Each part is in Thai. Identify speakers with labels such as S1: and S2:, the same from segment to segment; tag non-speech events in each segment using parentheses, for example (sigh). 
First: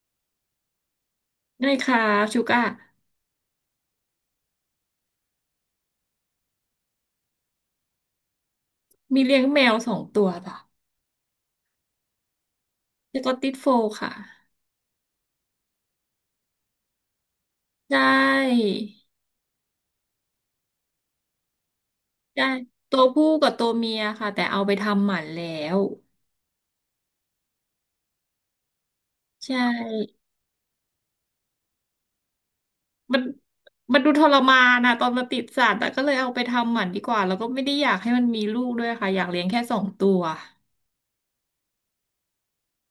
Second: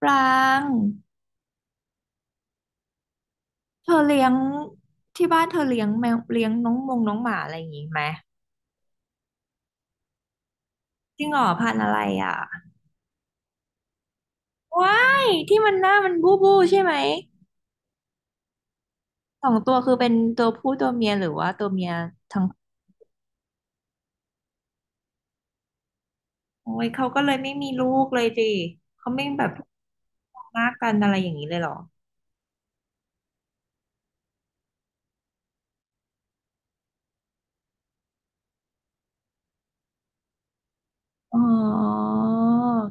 S1: ปราง
S2: ได้ค่ะชูก้า
S1: เธอเลี้ยงที่บ้านเธอเลี้ยงแมวเลี้ยงน้องมงน้องหมาอะไรอย่างงี้ไหม
S2: มีเลี้ยงแมวสองตัวจ้ะ
S1: จริงเหรอพันธุ์อะไรอ่ะ
S2: สกอตติชโฟลด์ค่ะ
S1: ว้ายที่มันหน้ามันบู้บู้ใช่ไหม
S2: ได้
S1: สองตัวคือเป็นตัวผู้ตัวเมียหรือว่าตัวเมียทั้ง
S2: ได้ตัวผู้กับตัวเมียค่ะแต่เอาไปทำหมันแล้ว
S1: โอ้ยเขาก็เลยไม่มีลูกเลยสิเขาไม่แบ
S2: ใช
S1: บ
S2: ่
S1: มากกันอะไรอย่างนี้เลยเหรอ
S2: มันมันดูทรมานนะตอนมาติดสัตว์แต่ก็เลยเอาไปทำหมันดีกว่าแล้วก็ไม่ได้อยากให้มันมีลูกด้วยค่ะอยากเลี้ยงแค่สองตัว
S1: อ๋อ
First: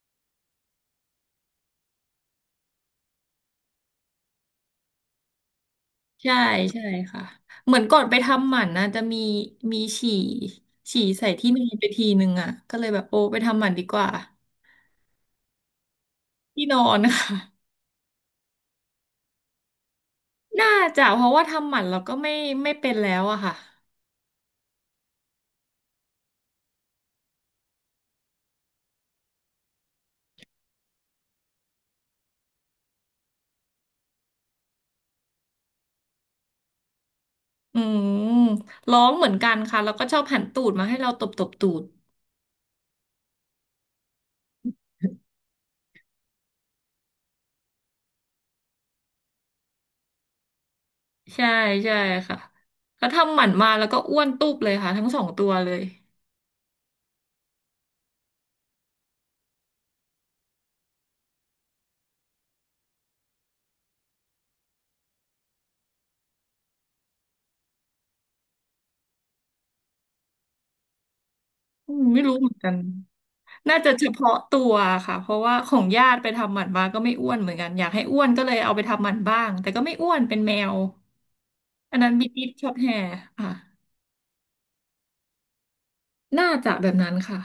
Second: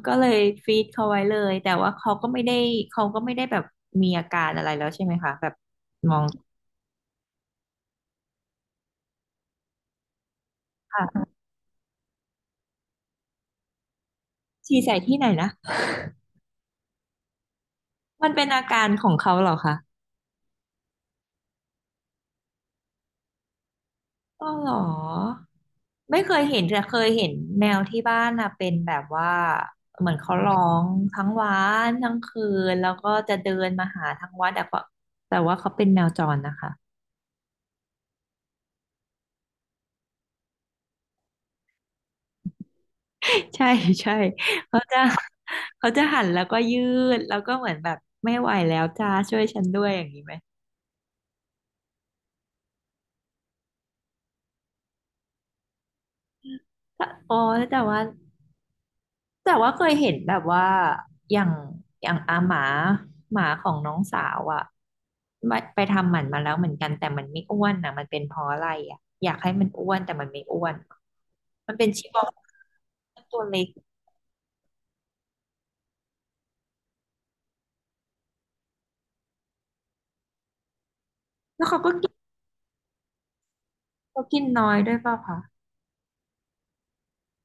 S1: ก็เลยฟีดเขาไว้เลยแต่ว่าเขาก็ไม่ได้เขาก็ไม่ได้แบบมีอาการอะไรแล้วใช่ไหมคะแบบมอง
S2: ใช่ใช่ค่ะเหมือนก่อนไปทำหมันนะจะมีฉี่
S1: ค่
S2: ฉี่
S1: ะ
S2: ใส่ที่นอนไปทีนึงอ่ะก็เลยแบบโอ้ไปทำหมันดีกว่า
S1: ฉี่ใส่ที่ไหนนะ
S2: ที่นอนค่ะ
S1: มันเป็นอาการของเขาเหรอคะ
S2: น่าจะเพราะว่าทำหมันเราก็ไม่เป็นแล้วอะค่ะ
S1: อ๋อเหรอไม่เคยเห็นแต่เคยเห็นแมวที่บ้านนะเป็นแบบว่าเหมือนเขาร้องทั้งวันทั้งคืนแล้วก็จะเดินมาหาทั้งวันแต่ว่าเขาเป็นแมวจรนะคะ
S2: อืมร้องเหมือนกันค่ะแล้วก็ชอบหันตูดมาให้เราตบตบตูด
S1: (laughs) ใช่ใช่เขาจะเขาจะหันแล้วก็ยืดแล้วก็เหมือนแบบไม่ไหวแล้วจ้าช่วยฉันด้วยอย่างนี้ไหม
S2: ใช่ใช่ค่ะเขาทำหมันมาแล้วก็อ้วนตุบเลยค่ะทั้งสองตัวเลย
S1: แต่อ๋อแต่ว่า แต่ว่าเคยเห็นแบบว่าอย่างอย่างอาหมาหมาของน้องสาวอ่ะไปทำหมันมาแล้วเหมือนกันแต่มันไม่อ้วนนะมันเป็นเพราะอะไรอ่ะอยากให้มันอ้วนแต่มันไม่อ้วนมันเป็น
S2: อืม
S1: ชิ
S2: ไม่
S1: บา
S2: รู้เหมือนกัน
S1: ตัวเล็ก
S2: น่าจะเฉพาะตัวค่ะเพราะว่าของญาติไปทำหมันมาก็ไม่อ้วนเหมือนกันอยากให้อ้วนก็เลยเอาไปทำหมันบ้างแต่ก็ไม่อ้วนเป็นแมว
S1: แล้วเขาก็
S2: อัน
S1: กิ
S2: นั้
S1: น
S2: นบิติชช็อตแฮร์ค่ะ
S1: เขากินน้อยด้วยเปล่าคะ
S2: น่าจะแบบนั้นค่ะ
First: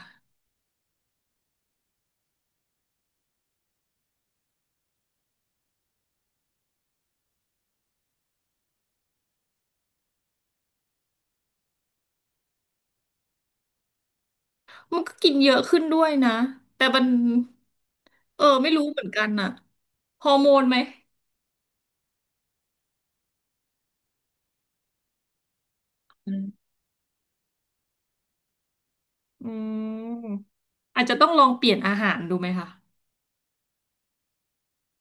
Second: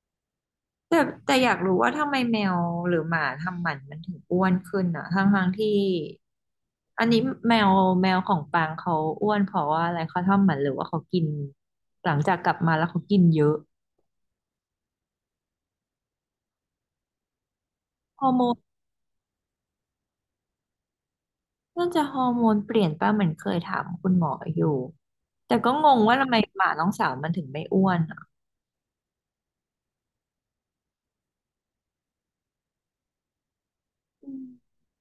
S1: แต่อยากรู้ว่าทำไมแมวหรือหมาทำหมันมันถึงอ้วนขึ้นอ่ะทั้งที่อันนี้แมวแมวของปางเขาอ้วนเพราะว่าอะไรเขาทำหมันหรือว่าเขากินหลังจากกลับมาแล้วเขากินเยอะ
S2: มันก็กินเยอะขึ้นด้วยนะแต่มัน
S1: ฮอร์
S2: เอ
S1: โม
S2: อไม่รู้เหมือนกันน่ะฮอร์โมนไหม
S1: น่าจะฮอร์โมนเปลี่ยนป่ะเหมือนเคยถามคุณหมออยู่แต่ก็งงว่าทำ
S2: อื
S1: ไมหมา
S2: ม
S1: น้องสาวมันถึงไม่อ้วนอ่ะ
S2: อืมอาจจะต้องลองเปลี่ยนอาหารดูไหมคะ
S1: อืม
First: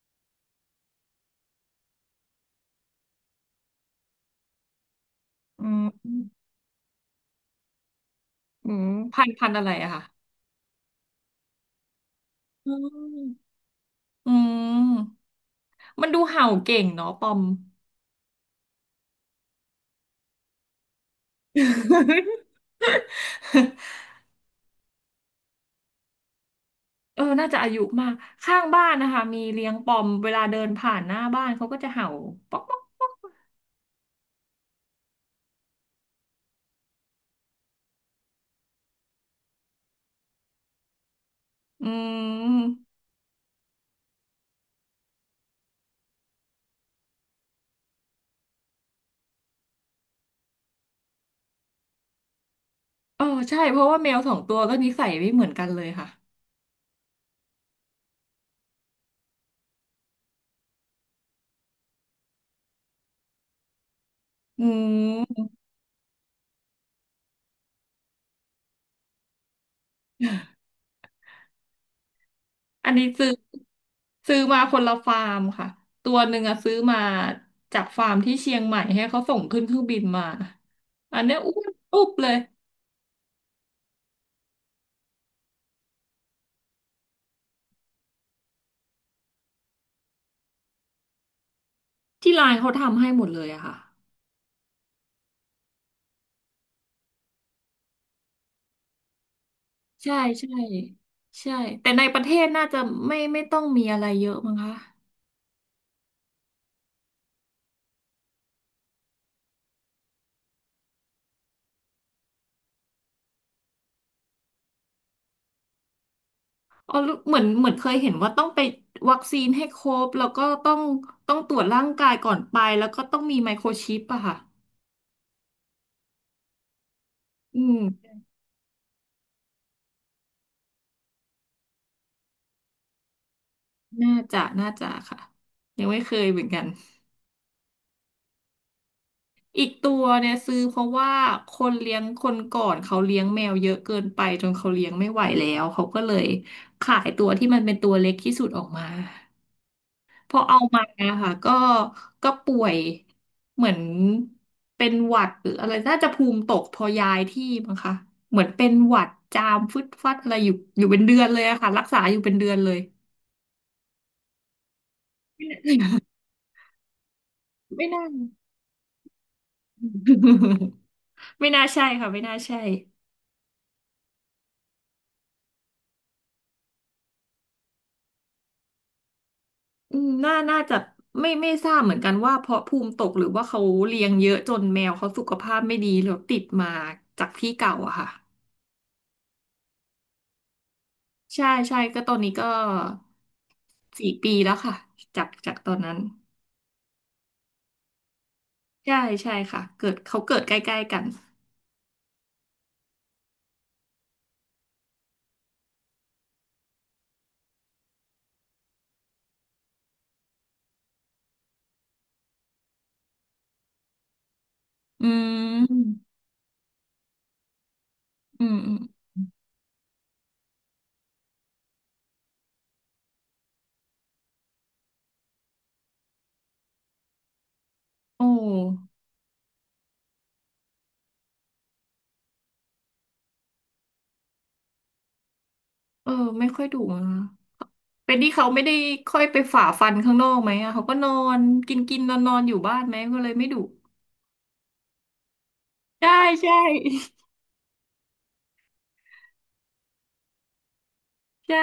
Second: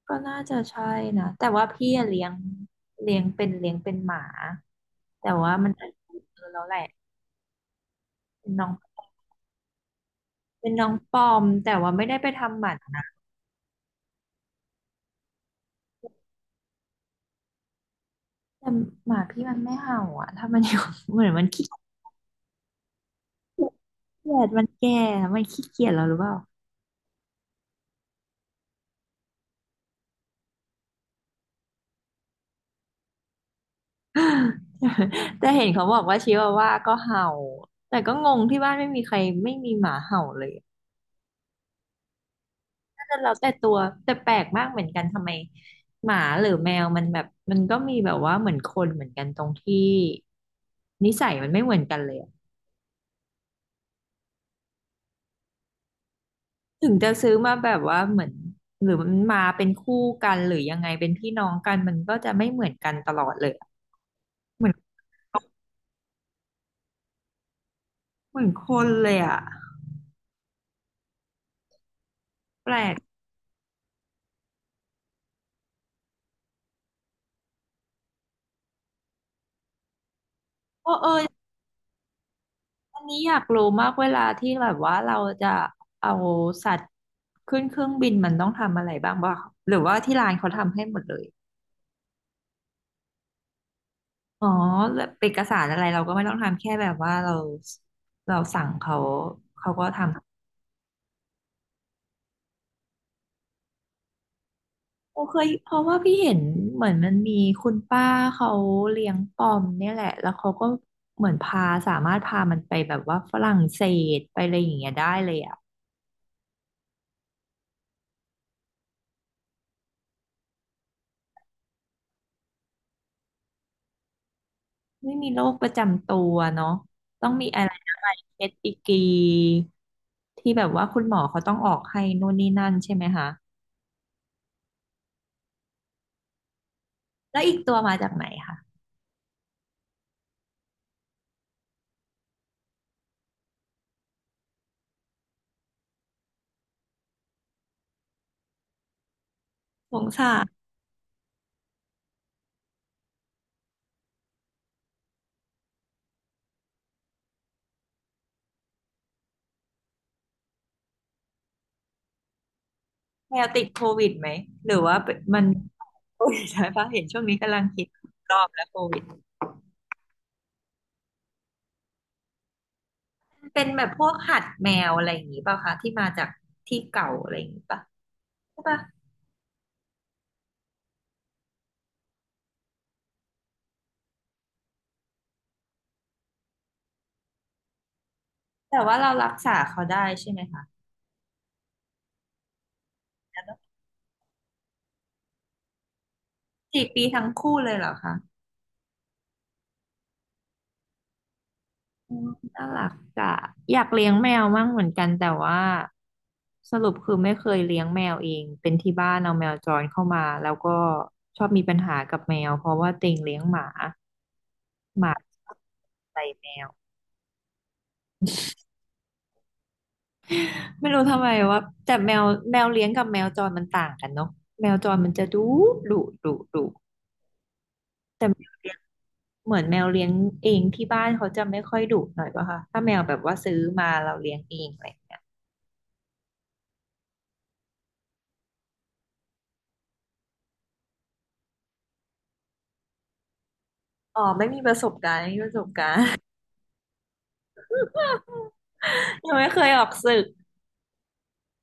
S1: ก็น่าจะใช่นะแต่ว่าพี่อะเลี้ยงเลี้ยงเป็นหมาแต่ว่า
S2: อื
S1: มันอาจจะเอ
S2: ม
S1: อะแล้วแหละเป็นน้อ
S2: อื
S1: ง
S2: มพันธุ์อะไรอะค่ะ
S1: เป็นน้องปอมแต่ว่าไม่ได้ไปทำหมั
S2: อื
S1: นนะ
S2: มอืมมันดูเห่าเก่งเนาะปอม
S1: แต่หมาพี่มันไม่เห่าอ่ะถ้ามันอยู่ (laughs) เหมือนมันขี้
S2: (laughs)
S1: เกียจมันแก่มันขี้เกียจแล้วหรือเปล่า
S2: เออน่าจะอายุมากข้างบ้านนะคะมีเลี้ยงปอมเวลาเดินผ่านหน้าบ้านเขาก็จะเห่าป๊อกป๊อก
S1: (laughs) แต่เห็นเขาบอกว่าชิวาว่าก็เห่าแต่ก็งงที่บ้านไม่มีใครไม่มีหมาเห่าเลย
S2: อืม
S1: น่าจะเราแต่ตัวแต่แปลกมากเหมือนกันทำไมหมาหรือแมวมันแบบมันก็มีแบบว่าเหมือนคนเหมือนกันตรงที่นิสัยมันไม่เหมือนกันเลยอะ
S2: เออใช่เพราะว่าแมวสองตัวก็นิสัยไม่เหมือนกันเลยค่ะ
S1: ถึงจะซื้อมาแบบว่าเหมือนหรือมันมาเป็นคู่กันหรือยังไงเป็นพี่น้องกันมันก็จะไม่เหมือนกันตลอดเลยอะ
S2: อื
S1: เหมือน
S2: ม
S1: เหมือนคนเลยอ่ะแปล
S2: อัน
S1: ก
S2: นี้ซื้อมาคนละฟาร์มค่ะตัวหนึ่งอะซื้อมาจากฟาร์มที่เชียงใหม่ให้เขาส่งขึ้นเครื่องบินมา
S1: เออเออ
S2: อันเนี้ยอ้วนอุ๊บเลย
S1: อันนี้อยากรู้มากเวลาที่แบบว่าเราจะเอาสัตว์ขึ้นเครื่องบินมันต้องทำอะไรบ้างหรือว่าที่ร้านเขาทำให้หมดเลย
S2: ที่ร้านเขาทำให้หมดเลยอะค่ะ
S1: อ๋อแล้วเอกสารอะไรเราก็ไม่ต้องทำแค่แบบว่าเราสั่งเขาเขาก็
S2: ใช่
S1: ทำ
S2: ใช่ใช่แต่ในประเทศน่าจะไม่ต้องมีอะไรเยอะมั้งคะ
S1: โอเคยเพราะว่าพี่เห็นเหมือนมันมีคุณป้าเขาเลี้ยงปอมเนี่ยแหละแล้วเขาก็เหมือนพาสามารถพามันไปแบบว่าฝรั่งเศสไปอะไรอย่างเงี้ยได้เลยอ่ะ
S2: อ๋อเหมือนเหมือนเคยเห็นว่าต้องไปวัคซีนให้ครบแล้วก็ต้องตรวจร่างกายก่อนไปแล้วก็ต้องมีไมโครชิปอะค่ะ
S1: ไม่มีโรคประจำตัวเนาะต้องมี
S2: อื
S1: อะไร
S2: ม
S1: อะไรเอสอีกีที่แบบว่าคุณหมอเขาต้องออกให้นู่นนี่นั่นใช่ไหมคะ
S2: น่าจะค่ะยังไม่เคยเหมือนกัน
S1: แล้วอีกตัวมาจากไหนคะ
S2: อีกตัวเนี่ยซื้อเพราะว่าคนเลี้ยงคนก่อนเขาเลี้ยงแมวเยอะเกินไปจนเขาเลี้ยงไม่ไหวแล้วเขาก็เลยขายตัวที่มันเป็นตัวเล็กที่สุดออกมา
S1: สงสา
S2: พอเอา
S1: ร
S2: มาค่ะก็ป่วยเหมือนเป็นหวัดหรืออะไรน่าจะภูมิตกพอย้ายที่มั้งคะเหมือนเป็นหวัดจามฟึดฟัดอะไรอยู่อยู่เป็นเดือนเลยอะค่ะรักษาอยู่เป็นเดือนเลย
S1: แมวติดโควิดไหมหรือว่าเป็นมัน (laughs) โควิดใช่ปะเห็นช่วงนี้กำลัง
S2: (laughs)
S1: คิ
S2: ไม่
S1: ด
S2: น่า
S1: รอบแล้วโควิด
S2: (laughs) ไม่น่าใช่ค่ะไม่น่าใช่
S1: เป็นแบบพวกหัดแมวอะไรอย่างงี้ป่ะคะที่มาจากที่เก่าอะไรอย่างงี้ป่ะใช่ป่ะ
S2: อืมน่าน่าจะไม่ทราบเหมือนกันว่าเพราะภูมิตกหรือว่าเขาเลี้ยงเยอะจนแมวเขาสุขภาพไม่ดีแล้วติดมาจากที่เก่าอะค่ะ
S1: แต่ว่าเรารักษาเขาได้ใช่ไหมคะ
S2: ใช่ใช่ก็ตอนนี้ก็สี่ปีแล้วค่ะจากตอนนั้น
S1: 4 ปีทั้งคู่เลยเหรอคะ
S2: ใช่ใช่ค่ะเกิดเขาเกิดใกล้ๆกัน
S1: อืมน่ารักอ่ะอยากเลี้ยงแมวมั่งเหมือนกันแต่ว่าสรุปคือไม่เคยเลี้ยงแมวเองเป็นที่บ้านเอาแมวจรเข้ามาแล้วก็ชอบมีปัญหากับแมวเพราะว่าเต็งเลี้ยงหมาห
S2: อื
S1: มา
S2: ม
S1: ใส่แมว
S2: อืมอืม
S1: ไม่รู้ทำไมว่าแต่แมวเลี้ยงกับแมวจรมันต่างกันเนาะแมวจรมันจะดุดุดุ
S2: โอ
S1: แต่แมวเลี้ยง
S2: ้
S1: เหมือนแมวเลี้ยงเองที่บ้านเขาจะไม่ค่อยดุหน่อยป่ะคะถ้าแมวแบบว่าซื้อมาเราเลี้ยงเองอะไรอย่างเงี้ย
S2: เออไม่ค่อยดุนะเป็นที่เขาไม่ได้ค่อยไปฝ่าฟันข้างนอกไหมอะเขาก็นอนกินกินนอนนอนๆอยู่บ้านไหมก็เลยไม่ดุ
S1: อ๋อไม่มีประสบการณ์ไม่มีประสบการณ์
S2: ใช่ใช่
S1: ยังไม่เคยออกศึก
S2: (laughs) ใช่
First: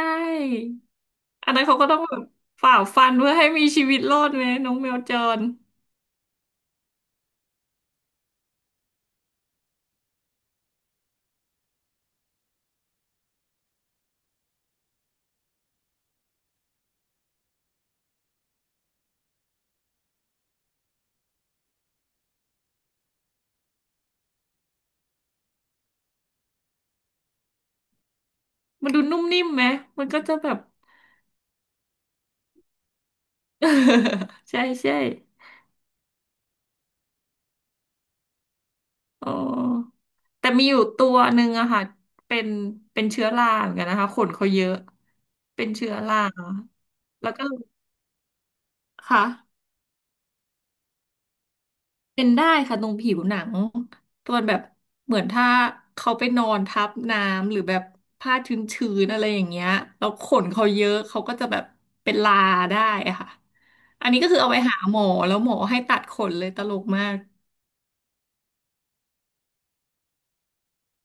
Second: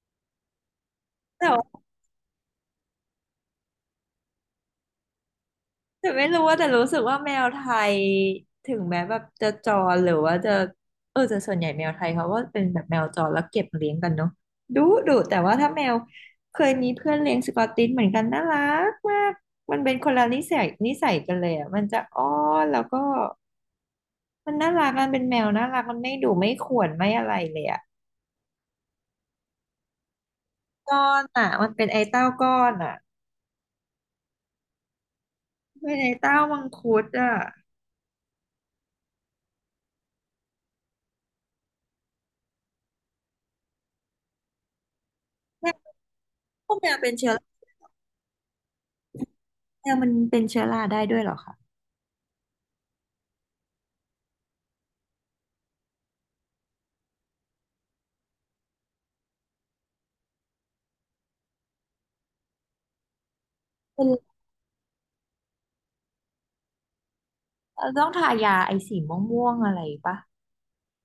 S1: แต่
S2: อันนั้น
S1: ว่า
S2: เขาก็ต้องแบบฝ่าฟันเพื่อให้มีชีวิตรอดไหมน้องแมวจร
S1: แต่ไม่รู้ว่าแต่รู้สึกว่าแมวไทยถึงแม้แบบจะจรหรือว่าจะแต่ส่วนใหญ่แมวไทยเขาก็เป็นแบบแมวจรแล้วเก็บเลี้ยงกันเนาะดุดุแต่ว่าถ้าแมวเคยมีเพื่อนเลี้ยงสกอตติชเหมือนกันน่ารักมากมันเป็นคนละนิสัยกันเลยอ่ะมันจะอ้อนแล้วก็มันน่ารักมันเป็นแมวน่ารักมันไม่ดุไม่ข่วนไม่อะไรเลยอ่ะ
S2: มันดูนุ่มนิ่มไหมมันก็จะแบบ
S1: ก้อนอ่ะมันเป็นไอ้เต้าก้อนอ่ะ
S2: (laughs) ใช่ใช่
S1: เป็นไอ้เต้ามังคุดอ่ะ
S2: อ๋อแต่มีอยู่ตัวหนึ่งอะค่ะเป็นเป็นเชื้อราเหมือนกันนะคะขนเขาเยอะเป็นเชื้อรา
S1: พวกแมวเป็น
S2: แล้
S1: เชื้อ
S2: วก็ค่ะ
S1: แมวมันเป็นเชื้อราได้ด้วยเหรอคะ
S2: เป็นได้ค่ะตรงผิวหนังตอนแบบเหมือนถ้าเขาไปนอนทับน้ำหรือแบบผ้าชื้นๆอะไรอย่างเงี้ยแล้วขนเขาเยอะเขาก็จะแบบเป็นลาได้อะค่ะ
S1: เป็
S2: อั
S1: น
S2: นนี้ก็คือเอาไปหาหมอแล้วหมอให้ตัดขนเลยตลกมาก
S1: ต้องทายาไอสีม่วงๆอะไรปะ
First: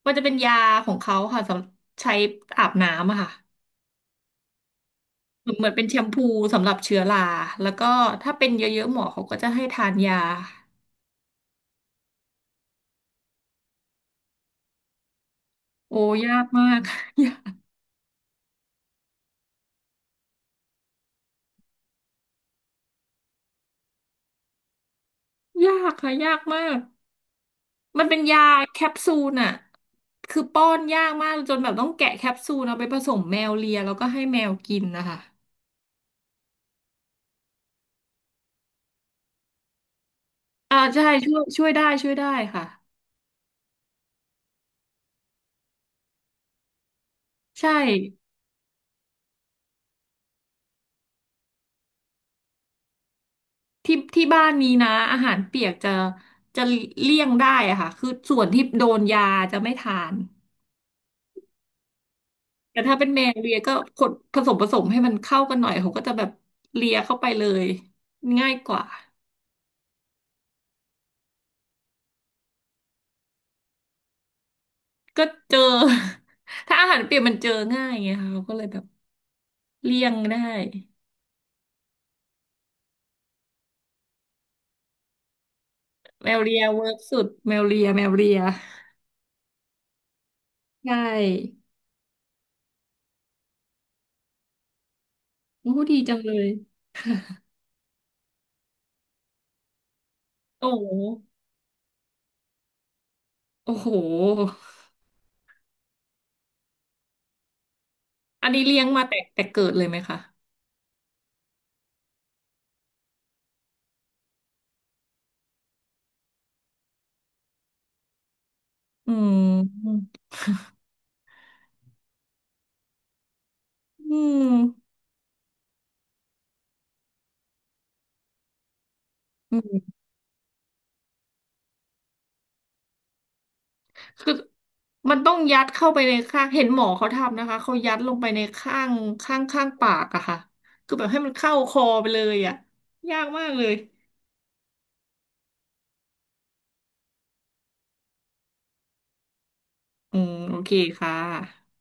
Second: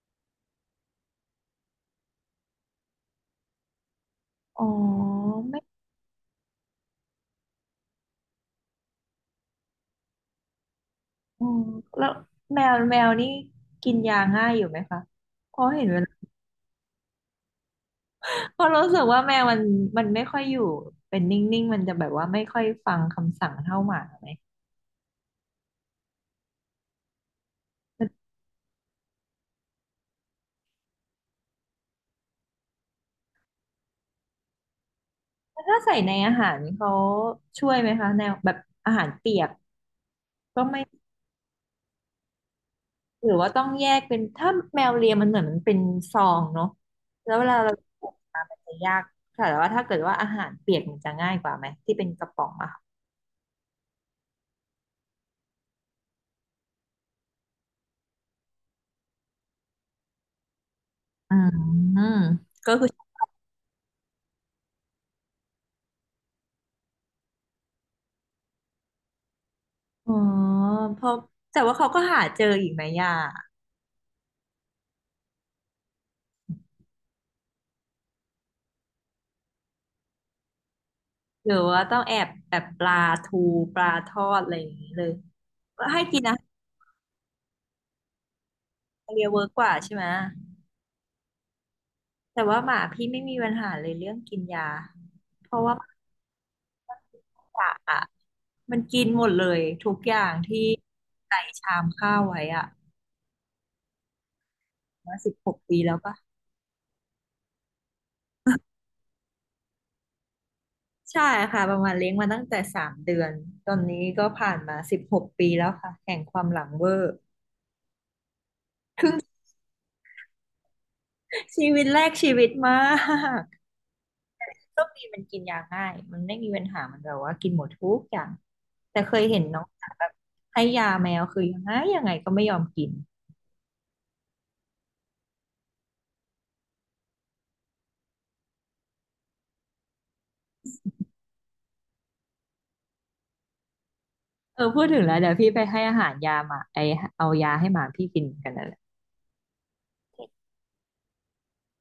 S2: มันจะเป็นยาของเขาค่ะสำหรับใช้อาบน้ำอะค่ะ
S1: อ๋อ
S2: เหมือน
S1: ไม่
S2: เหมือนเป็นแชมพูสำหรับเชื้อราแล้วก็ถ้าเป็นเยอะๆหมอเขาก็จะให้ทานยา
S1: ออแล้วแมวนี่กินยาง่ายอยู่ไหมคะเพราะเห็น
S2: โอ้
S1: เวลา
S2: ยากมาก (laughs) ยาก
S1: (laughs) เพราะรู้สึกว่าแมวมันไม่ค่อยอยู่เป็นนิ่งๆมันจะแบบว่าไม่ค่อยฟังคำสั่งเท่าหมาไหม
S2: ยากค่ะยากมาก
S1: มั
S2: มัน
S1: น
S2: เป็นยาแคปซูลอะคือป้อนยากมากจนแบบต้องแกะแคปซูลเอาไปผสมแมวเลียแล้วก็ให้แมวกินนะคะ
S1: ถ้าใส่ในอาหารเขาช่วยไหมคะแนวแบบอาหารเปียกก็
S2: อ่า
S1: ไม่
S2: ใช่ช่วยช่วยได้ช่วยได้ค่ะ
S1: หรือว่าต้องแยกเป็นถ้าแมวเลียมันเหมือนมันเป็นซองเนาะแล้วเวลาเรา
S2: ใช่
S1: ปลูกมามันจะยากค่ะแต่ว่าถ้าเกิดว่าอาหารเปียกมันจะง่ายกว่าไหมที่เป็นกระป๋องอะค่ะ
S2: ที่ที่บ้านนี้นะอาหารเปียกจะเลี่ยงได้อะค่ะคือส่วนที่โดนยาจะไม่ทาน
S1: อืมก็
S2: แต่
S1: คือ
S2: ถ้าเป็นแมวเลียก็กดผสมให้มันเข้ากันหน่อยเขาก็จะแบบเลียเข้าไปเลยง่ายกว่า
S1: อ๋อเพราะแต่ว่าเขาก็หาเจออีกไหมย่า
S2: ก็เจอ (laughs) ถ้าอาหารเปียกมันเจอง่ายไงค่ะเขาก็เลยแบบเลี่ยงได้
S1: หรือว่าต้องแอบแบบปลาทูปลาทอดอะไรอย่างนี้เลยให้กิน
S2: แม
S1: อา
S2: ว
S1: หา
S2: เลี
S1: ร
S2: ยเวิร์กสุดแมวเลียแมวเลีย
S1: ทะเลเวิร์กกว่าใช่ไหม
S2: ใช่
S1: แต่ว่าหมาพี่ไม่มีปัญหาเลยเรื่องกินยาเพราะ
S2: โอ้
S1: ว่า
S2: ดีจังเลย
S1: กะอ่ะมันกินหมดเลยทุกอย่างที่
S2: โอ้โห
S1: ใส่ชามข้าวไว้อ่ะ
S2: โอ้โห
S1: มาสิบหกปีแล้วปะ
S2: อันนี้เลี้ยงมาแต่เกิดเลยไหมคะ
S1: ใช่ค่ะประมาณเลี้ยงมาตั้งแต่3 เดือนตอนนี้ก็ผ่านมาสิบหกปีแล้วค่ะแห่งความหลังเวอร์
S2: อืมอ
S1: ชีวิตแรกชีวิตมาก
S2: ืม
S1: โชคดีมันกินยาง่ายมันไม่มีปัญหามันแบบว่ากินหมดทุกอย่างแต่เคยเห็น
S2: อื
S1: น้องสาว
S2: ม
S1: แบบให้ยาแมวคือยังไงก็ไม่ยอมกิน
S2: คือมันต้องยัดเข้าไปในข้างเห็นหมอเขาทำนะคะเขายัดลงไปในข้างข้างข้างปากอะค่ะคือแบบให้มันเข้าคอไปเลยอะยากมากเลย
S1: เออพูดถึงแล้วเดี๋ยวพี่ไปให้อาหารยาหมาไอเอายาให้หมาพี่กินกันนั่นแหละ
S2: อืมโอเคค่ะ